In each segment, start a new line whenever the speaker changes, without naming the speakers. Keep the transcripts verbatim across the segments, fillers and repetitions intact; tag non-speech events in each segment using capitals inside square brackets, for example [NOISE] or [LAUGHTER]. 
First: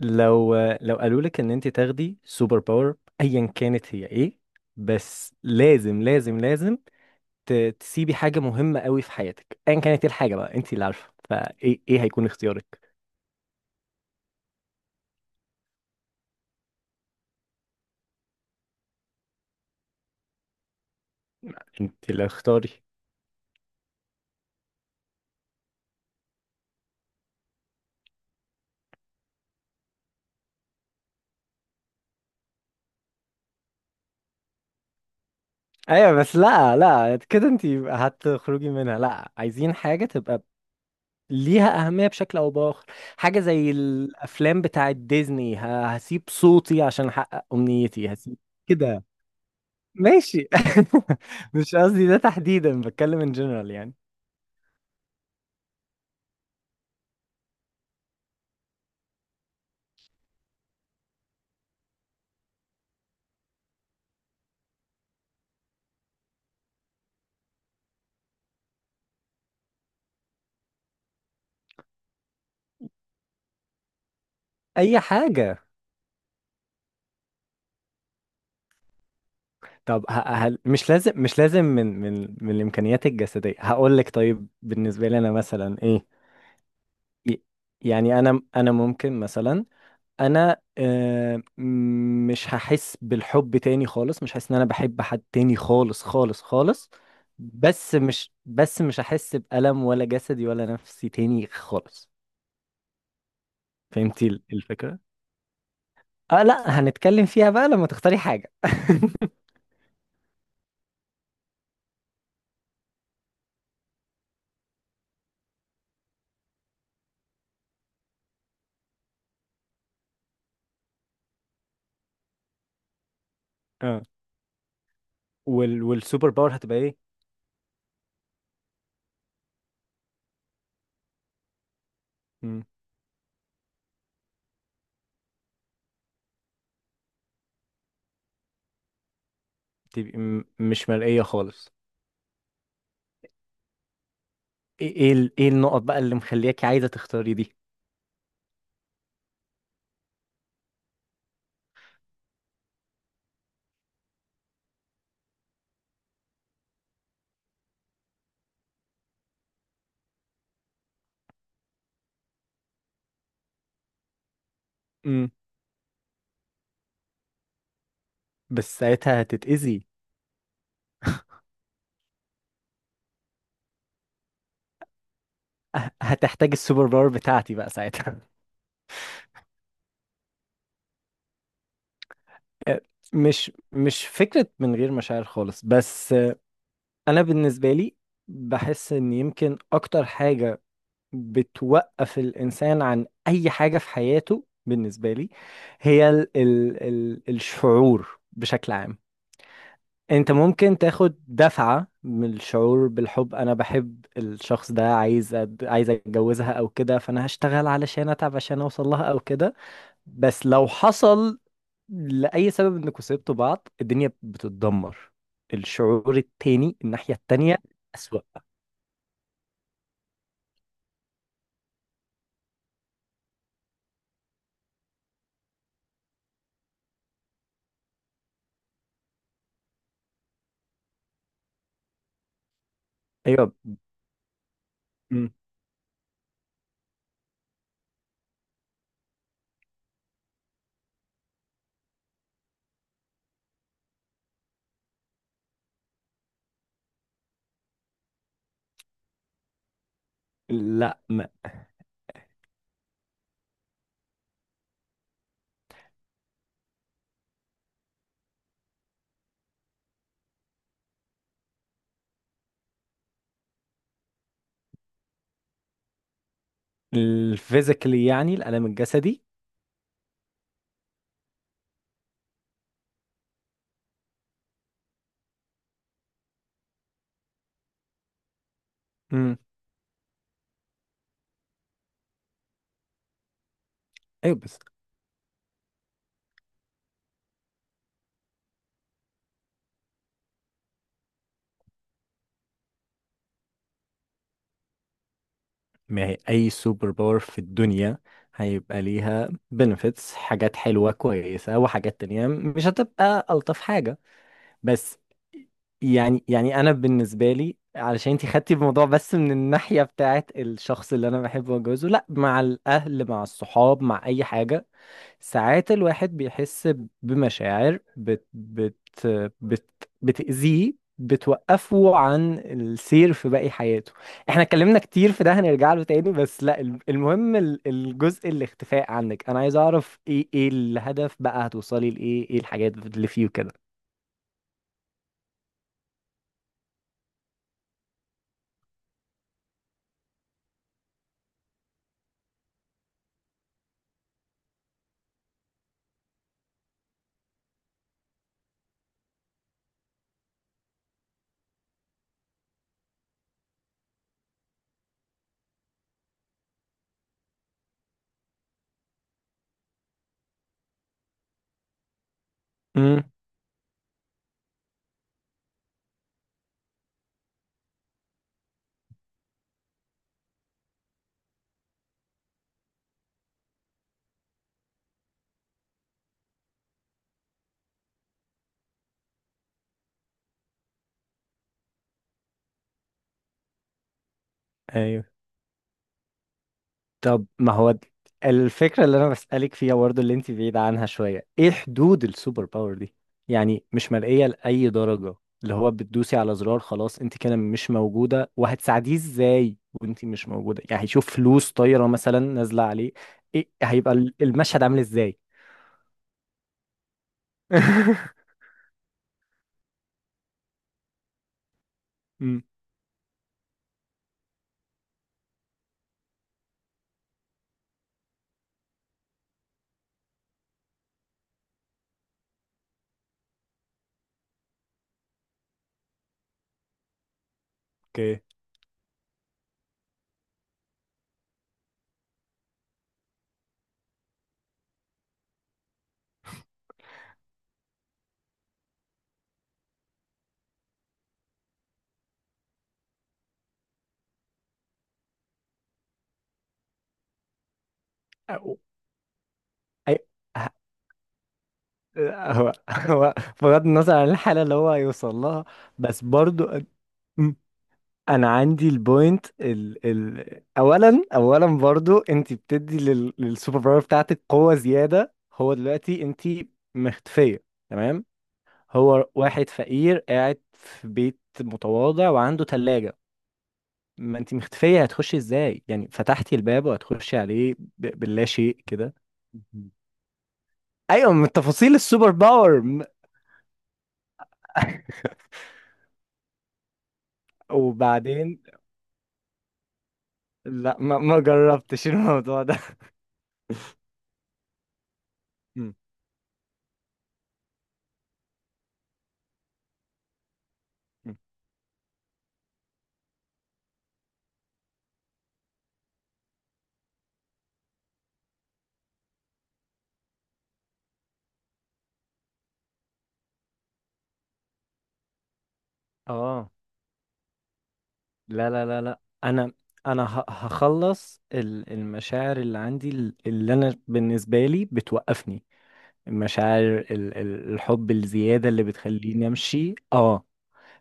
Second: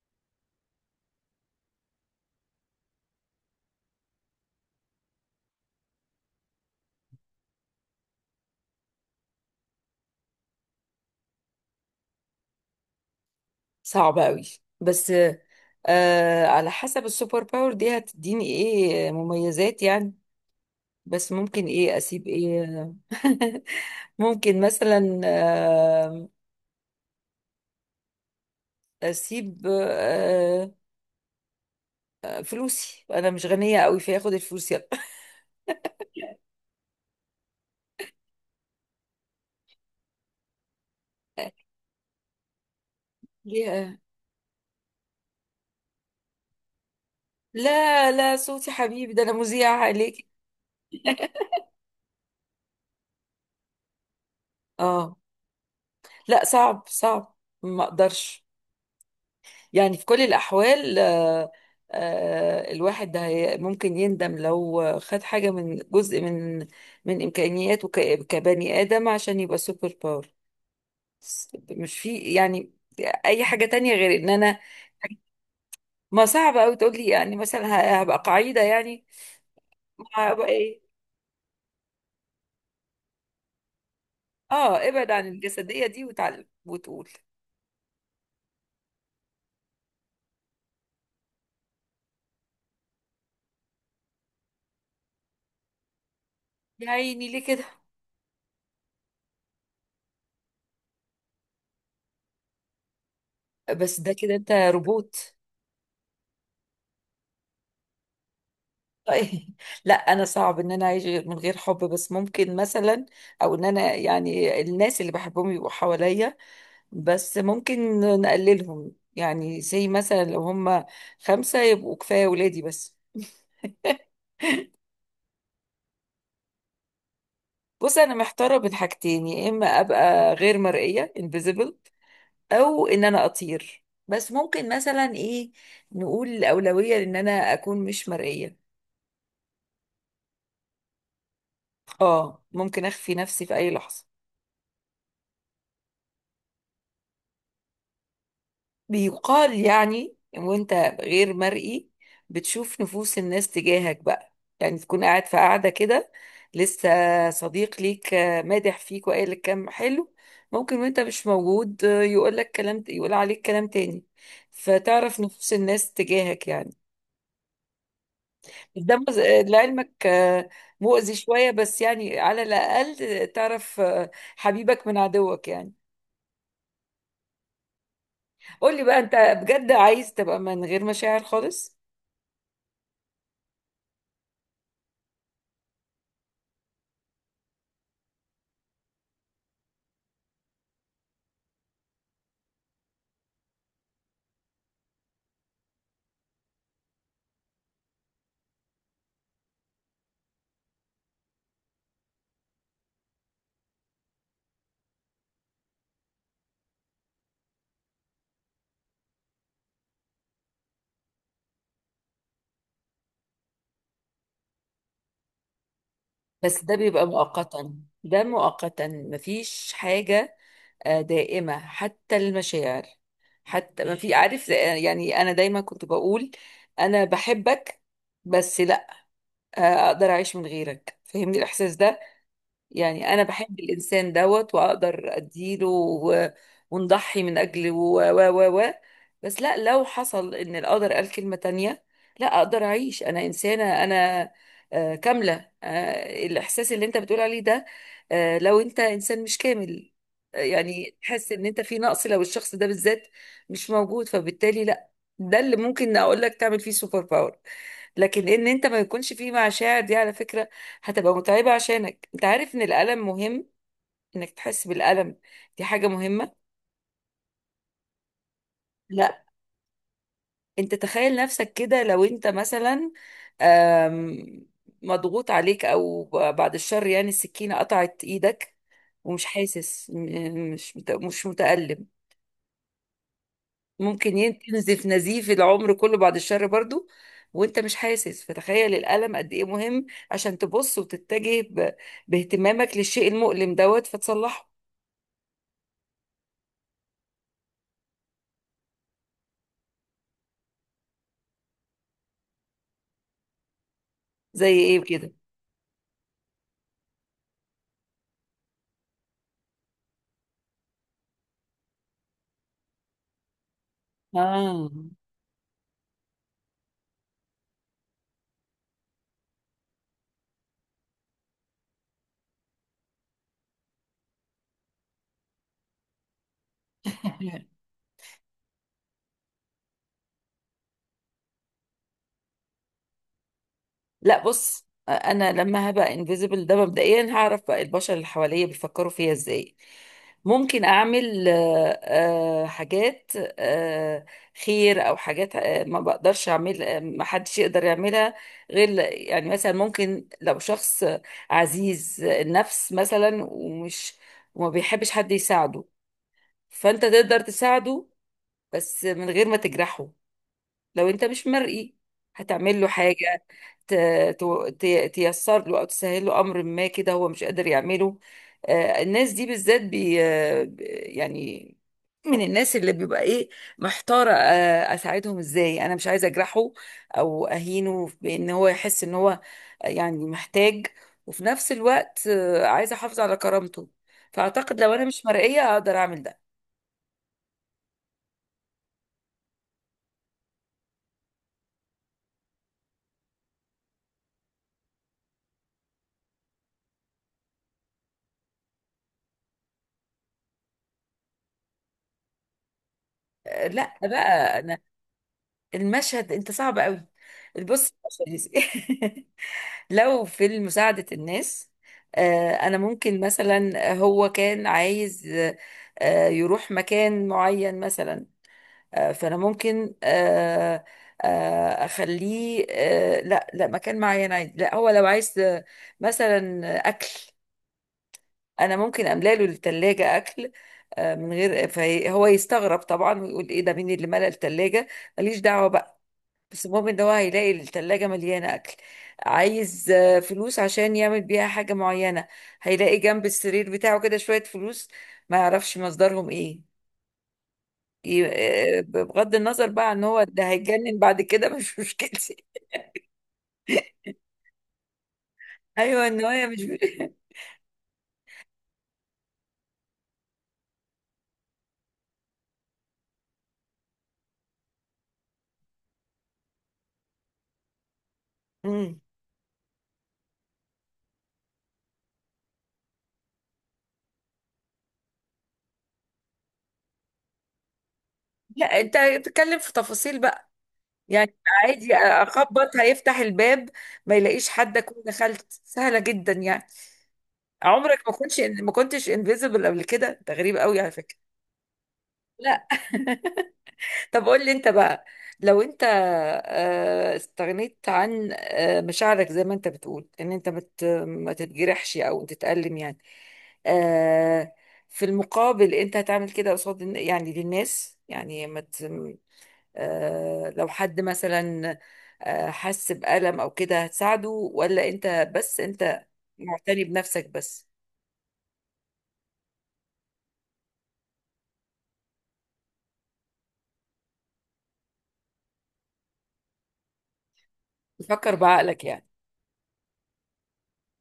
لو لو قالوا لك ان انت تاخدي سوبر باور، ايا كانت هي ايه؟ بس لازم لازم لازم ت- تسيبي حاجة مهمة قوي في حياتك، ايا كانت ايه الحاجة بقى، انت اللي عارفة، فايه ايه هيكون اختيارك؟
صعب قوي. بس آه على حسب السوبر باور دي هتديني ايه مميزات؟ يعني بس ممكن ايه
انت اللي
اسيب
اختاري.
ايه [LAUGHS] ممكن مثلا آه اسيب آه آه، فلوسي، انا مش غنية قوي فاخد الفلوس يلا.
ايوه بس لا لا كده انت هتخرجي منها، لا عايزين حاجة تبقى ليها أهمية بشكل أو بآخر. حاجة
[LAUGHS]
زي
ليه؟
الأفلام بتاعة ديزني، ه- هسيب صوتي عشان أحقق
لا
أمنيتي،
لا،
هسيب
صوتي
كده.
حبيبي ده، انا مذيعة عليك.
ماشي. [LAUGHS] مش قصدي ده تحديدا، بتكلم ان جنرال يعني.
اه، لا صعب صعب، ما اقدرش. يعني في كل الأحوال آه، آه، الواحد ده هي- ممكن يندم لو خد حاجة من جزء من من إمكانياته ك- كبني آدم عشان يبقى سوبر باور. بس مش في يعني أي حاجة تانية غير إن أنا.
اي حاجه.
ما صعب أوي تقول لي يعني مثلا ه- هبقى قاعدة يعني.
طب ه-
ما هبقى
هل
إيه؟
مش لازم، مش لازم من من من الامكانيات الجسديه، هقول لك طيب،
آه،
بالنسبه
ابعد
لي
عن
انا مثلا
الجسدية دي
ايه؟
وتعلم وتقول.
ي- يعني انا انا ممكن مثلا انا آه، م- مش هحس بالحب تاني خالص، مش هحس ان انا بحب حد تاني خالص خالص
يا
خالص.
عيني، ليه كده؟
بس مش بس مش هحس بألم ولا جسدي ولا نفسي تاني خالص.
بس ده
فهمتي
كده أنت
الفكره؟
روبوت.
اه لا، هنتكلم فيها بقى لما تختاري حاجة.
طيب. لا، انا صعب ان انا اعيش من غير حب، بس ممكن مثلا. او ان انا يعني الناس اللي بحبهم يبقوا حواليا، بس ممكن نقللهم، يعني زي مثلا لو هم خمسة يبقوا كفاية، ولادي بس.
اه.
[LAUGHS]
وال والسوبر باور هتبقى ايه؟
بص، انا محتارة بين حاجتين: يا اما ابقى غير مرئية invisible،
مم.
او ان انا اطير. بس ممكن مثلا ايه، نقول الاولوية ان انا اكون مش مرئية.
تبقى م- مش مرئية خالص.
اه، ممكن اخفي نفسي في اي لحظة.
ايه ايه ال- إيه النقط بقى اللي مخلياكي عايزة تختاري دي؟
بيقال يعني وانت غير مرئي بتشوف نفوس الناس تجاهك بقى، يعني تكون قاعد في قاعدة كده، لسه صديق ليك آه، مادح فيك وقال لك كلام حلو، ممكن وانت مش موجود آه، يقول لك كلام، يقول عليك كلام تاني، فتعرف
مم.
نفوس الناس تجاهك يعني.
بس
ده مز-
ساعتها
آه،
هتتأذي.
لعلمك آه، مؤذي شوية، بس يعني على الأقل تعرف آه، حبيبك من عدوك يعني.
ه- هتحتاج السوبر باور بتاعتي بقى ساعتها.
قولي بقى انت، بجد عايز تبقى من غير مشاعر خالص؟
آه، مش، مش فكرة من غير مشاعر خالص، بس آه، انا بالنسبة لي بحس ان يمكن اكتر حاجة بتوقف الإنسان عن أي حاجة في حياته، بالنسبة لي، هي ال ال ال الشعور بشكل عام. أنت ممكن تاخد دفعة من الشعور بالحب، أنا بحب الشخص ده، عايز أد... عايز أتجوزها أو كده، فأنا هشتغل علشان أتعب عشان أوصل لها أو كده. بس لو حصل لأي سبب إنكوا سبتوا بعض، الدنيا بتتدمر. الشعور
بس ده
التاني،
بيبقى
الناحية التانية
مؤقتا.
أسوأ.
ده مؤقتا، مفيش حاجة آه، دائمة حتى المشاعر. حتى ما في عارف آه، يعني أنا دايما كنت بقول أنا بحبك، بس لا آه، أقدر أعيش من غيرك. فهمني الإحساس ده، يعني انا
أيوه.
بحب الانسان دوت واقدر
م.
اديله و- ونضحي من اجله و و و و بس لا، لو حصل ان القدر قال كلمة تانية لا اقدر اعيش. انا انسانة، انا آه، كاملة آه، الاحساس اللي انت بتقول عليه ده. آه، لو انت انسان مش كامل آه، يعني
لا.
تحس ان انت في نقص لو الشخص ده بالذات مش موجود، فبالتالي لا. ده اللي ممكن اقول لك تعمل فيه سوبر باور. لكن ان انت ما يكونش فيه مشاعر دي، على فكرة هتبقى متعبة، عشانك انت عارف ان الألم مهم. انك تحس بالألم، دي حاجة مهمة.
الفيزيكالي يعني الألم
لا،
الجسدي.
انت تخيل نفسك كده لو انت مثلا آم، مضغوط عليك او ب- بعد الشر، يعني السكينة قطعت ايدك ومش
امم.
حاسس، م- مش مت- مش متألم. ممكن
ايوه
ين-
بس.
تنزف نزيف العمر كله بعد الشر برضو وانت مش حاسس. فتخيل الألم قد ايه مهم، عشان تبص وتتجه ب- باهتمامك للشيء المؤلم دوت فتصلحه.
ما هي اي سوبر باور في الدنيا هيبقى ليها بنفيتس، حاجات حلوة كويسة، وحاجات تانية مش هتبقى ألطف حاجة.
زي ايه
بس
كده؟
يعني يعني انا بالنسبة لي، علشان انتي خدتي الموضوع بس من الناحية بتاعت الشخص اللي انا بحبه واتجوزه، لا، مع الاهل، مع الصحاب، مع اي حاجة.
اه.
ساعات الواحد بيحس بمشاعر بت بت بت بتأذيه، بتوقفه عن السير في باقي حياته. احنا اتكلمنا كتير في ده، هنرجع له تاني، بس لا، الم- المهم ال-
[LAUGHS]
الجزء الاختفاء عنك، انا عايز اعرف ايه، ايه الهدف بقى؟ هتوصلي لايه؟ ايه الحاجات اللي فيه كده؟
لا، بص انا لما هبقى انفيزبل، ده مبدئيا هعرف بقى البشر اللي حواليا بيفكروا فيها ازاي. ممكن اعمل آه، آه، حاجات آه، خير او حاجات آه، ما بقدرش اعمل، آه، ما حدش يقدر يعملها غير ل- يعني مثلا ممكن لو شخص عزيز النفس مثلا ومش وما بيحبش حد يساعده، فانت تقدر تساعده بس من غير ما تجرحه. لو انت مش مرئي هتعمل له
امم.
حاجة ت- ت- تيسر له او تسهل له امر ما، كده هو مش قادر يعمله. آه، الناس دي بالذات بي آه، ب- يعني من الناس اللي بيبقى ايه محتارة آه، اساعدهم ازاي. انا مش عايزة اجرحه او اهينه بان هو يحس ان هو يعني محتاج، وفي نفس الوقت آه، عايزة احافظ على كرامته. فاعتقد لو انا
ايوه.
مش مرئية اقدر اعمل ده.
طب ما هو د- الفكرة اللي أنا بسألك فيها برضه اللي أنت بعيدة عنها شوية، إيه حدود السوبر باور دي؟ يعني مش مرئية لأي درجة؟ اللي هو بتدوسي على زرار خلاص أنت كده مش موجودة، وهتساعديه إزاي وأنت مش موجودة؟ يعني هيشوف فلوس طايرة مثلا نازلة عليه؟
آه،
إيه
لا
هيبقى ال-
بقى، انا
المشهد عامل إزاي؟
المشهد انت صعب قوي. بص. [LAUGHS]
[LAUGHS]
المشهد لو في مساعدة الناس، آه،
أمم،
أنا ممكن مثلا، هو كان عايز آه، آه، يروح مكان معين مثلا. آه، فأنا ممكن آه، آه، أخليه، آه، لا لا، مكان معين عايز، لا هو لو عايز آه، مثلا أكل،
أوكي.
أنا ممكن أملى له التلاجة أكل، آه، من غير. فهو يستغرب طبعا ويقول إيه ده؟ مين اللي ملى التلاجة؟ ماليش دعوة بقى، بس المهم ان هو هيلاقي التلاجة مليانة اكل. عايز آه، فلوس عشان يعمل بيها حاجة معينة، هيلاقي جنب السرير بتاعه كده شوية فلوس، ما يعرفش مصدرهم ايه. ي-
أو-
آه، بغض النظر بقى عن هو،
أي-
ده
ه-
هيتجنن بعد كده، مش مشكلتي.
هو هو بغض النظر عن الحالة اللي هو هيوصل لها.
[LAUGHS] ايوه،
بس
النوايا مش.
برضه انا عندي البوينت ال ال اولا اولا، برضو انت بتدي لل للسوبر باور بتاعتك قوه زياده. هو دلوقتي انت مختفيه، تمام؟
[LAUGHS] مم.
هو واحد فقير قاعد في بيت متواضع وعنده ثلاجه، ما انت مختفيه، هتخشي ازاي يعني؟ فتحتي الباب وهتخشي عليه ب- باللا شيء
لا، انت
كده.
بتتكلم في
مهم.
تفاصيل بقى
ايوه
يعني.
من تفاصيل
عادي،
السوبر
اخبط
باور م-
هيفتح الباب، ما يلاقيش حد، اكون دخلت،
[LAUGHS]
سهلة جدا يعني. عمرك ما كنتش
وبعدين.
ما كنتش انفيزبل قبل كده؟ ده غريب قوي على
لا
فكرة.
ما, ما جربتش الموضوع
لا.
ده.
[LAUGHS] طب قول لي انت بقى، لو
[LAUGHS]
انت
مم.
آه، استغنيت عن آه، مشاعرك زي ما انت بتقول ان انت مت ما
مم.
تتجرحش او تتألم يعني، آه، في المقابل انت هتعمل كده قصاد الن- يعني للناس، يعني ما ت- آه، لو حد مثلا آه، حس بألم او كده هتساعده؟ ولا انت بس انت
اه
معتني بنفسك بس،
لا لا لا لا، انا انا ه- هخلص ال- المشاعر اللي عندي ال- اللي انا بالنسبه لي بتوقفني، المشاعر، ال- ال- الحب
تفكر
الزياده اللي
بعقلك يعني؟
بتخليني امشي، اه.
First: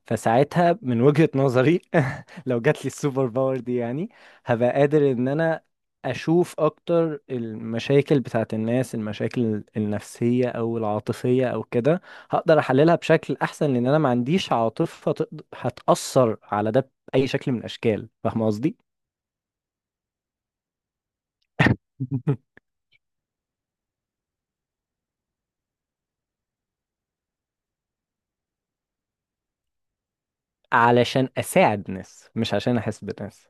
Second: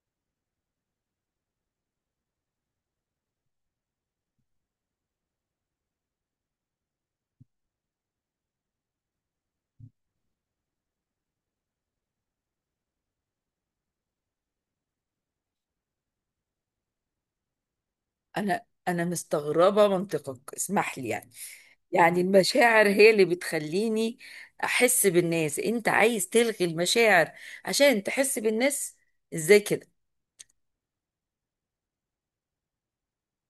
فساعتها من وجهة نظري، [LAUGHS] لو جات لي السوبر باور دي يعني، هبقى قادر ان انا اشوف اكتر المشاكل بتاعت الناس، المشاكل النفسية او العاطفية او كده، هقدر احللها بشكل احسن، لان انا ما عنديش عاطفة تقد- هتأثر على ده بأي شكل من الاشكال، فاهم
انا
قصدي؟
انا مستغربه منطقك، اسمح لي يعني. يعني
[LAUGHS]
المشاعر هي اللي بتخليني احس بالناس. انت عايز تلغي المشاعر عشان تحس بالناس؟ ازاي كده؟
علشان اساعد ناس، مش عشان احس بناس.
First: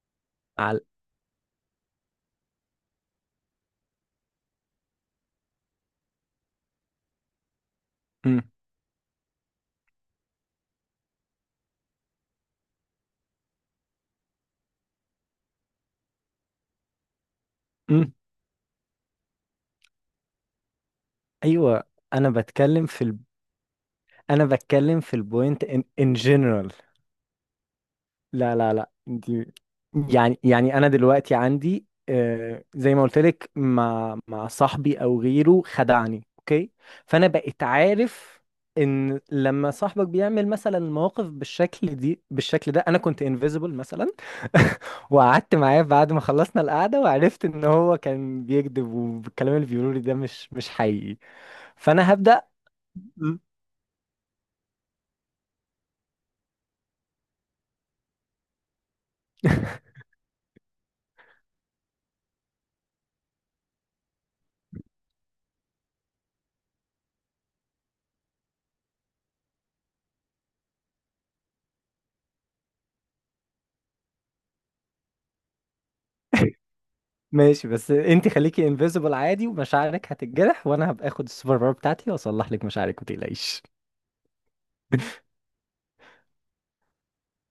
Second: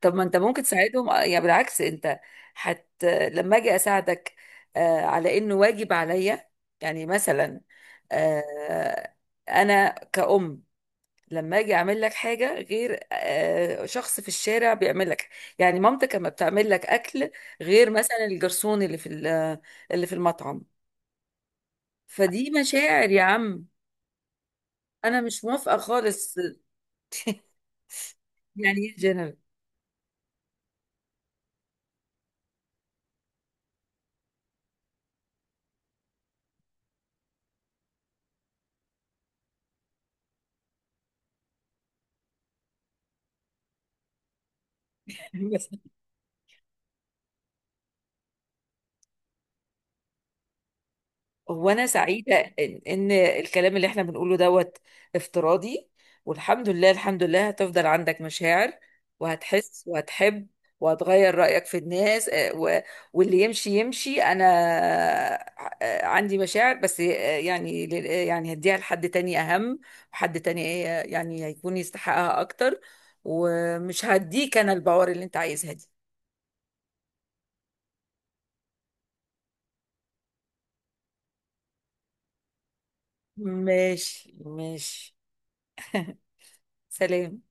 طب ما انت ممكن
على.
تساعدهم آه، يعني. بالعكس، انت حت لما اجي اساعدك آه، على انه واجب عليا. يعني مثلا
مم.
آه، انا كأم لما اجي اعمل لك حاجه غير آه، شخص في الشارع بيعمل لك. يعني مامتك لما بتعمل لك اكل غير
مم.
مثلا الجرسون اللي في ال- اللي في المطعم.
ايوه. انا
فدي
بتكلم في
مشاعر
ال...
يا عم.
انا بتكلم في
انا مش
البوينت
موافقه
ان ان
خالص.
جنرال. لا لا
يعني
لا
ايه
انت.
جنرال؟
يعني يعني انا دلوقتي عندي آه، زي ما قلت لك، مع مع صاحبي او غيره خدعني، اوكي، فانا بقيت عارف. ان لما صاحبك بيعمل مثلا مواقف بالشكل دي بالشكل ده، انا كنت انفيزبل مثلا، [LAUGHS] وقعدت معاه
[LAUGHS]
بعد ما خلصنا القعده، وعرفت ان هو كان بيكذب، والكلام اللي بيقوله لي ده مش مش حقيقي.
هو أنا
فانا
سعيدة
هبدأ.
إن إن الكلام اللي إحنا بنقوله دوت افتراضي. والحمد لله، الحمد لله هتفضل عندك مشاعر، وهتحس
[LAUGHS]
وهتحب، وهتغير رأيك في الناس، آه، و- واللي يمشي يمشي. أنا آه، عندي مشاعر بس، آه، يعني لل- آه، يعني هديها لحد تاني أهم، وحد تاني آه، يعني هيكون يستحقها أكتر، ومش هديك أنا البوار اللي أنت عايزها دي.
ماشي، بس انت خليكي انفيزبل عادي، ومشاعرك هتتجرح، وانا هبقى اخد السوبر باور بتاعتي واصلح لك مشاعرك، ما تقلقيش.
ماشي ماشي، سلام.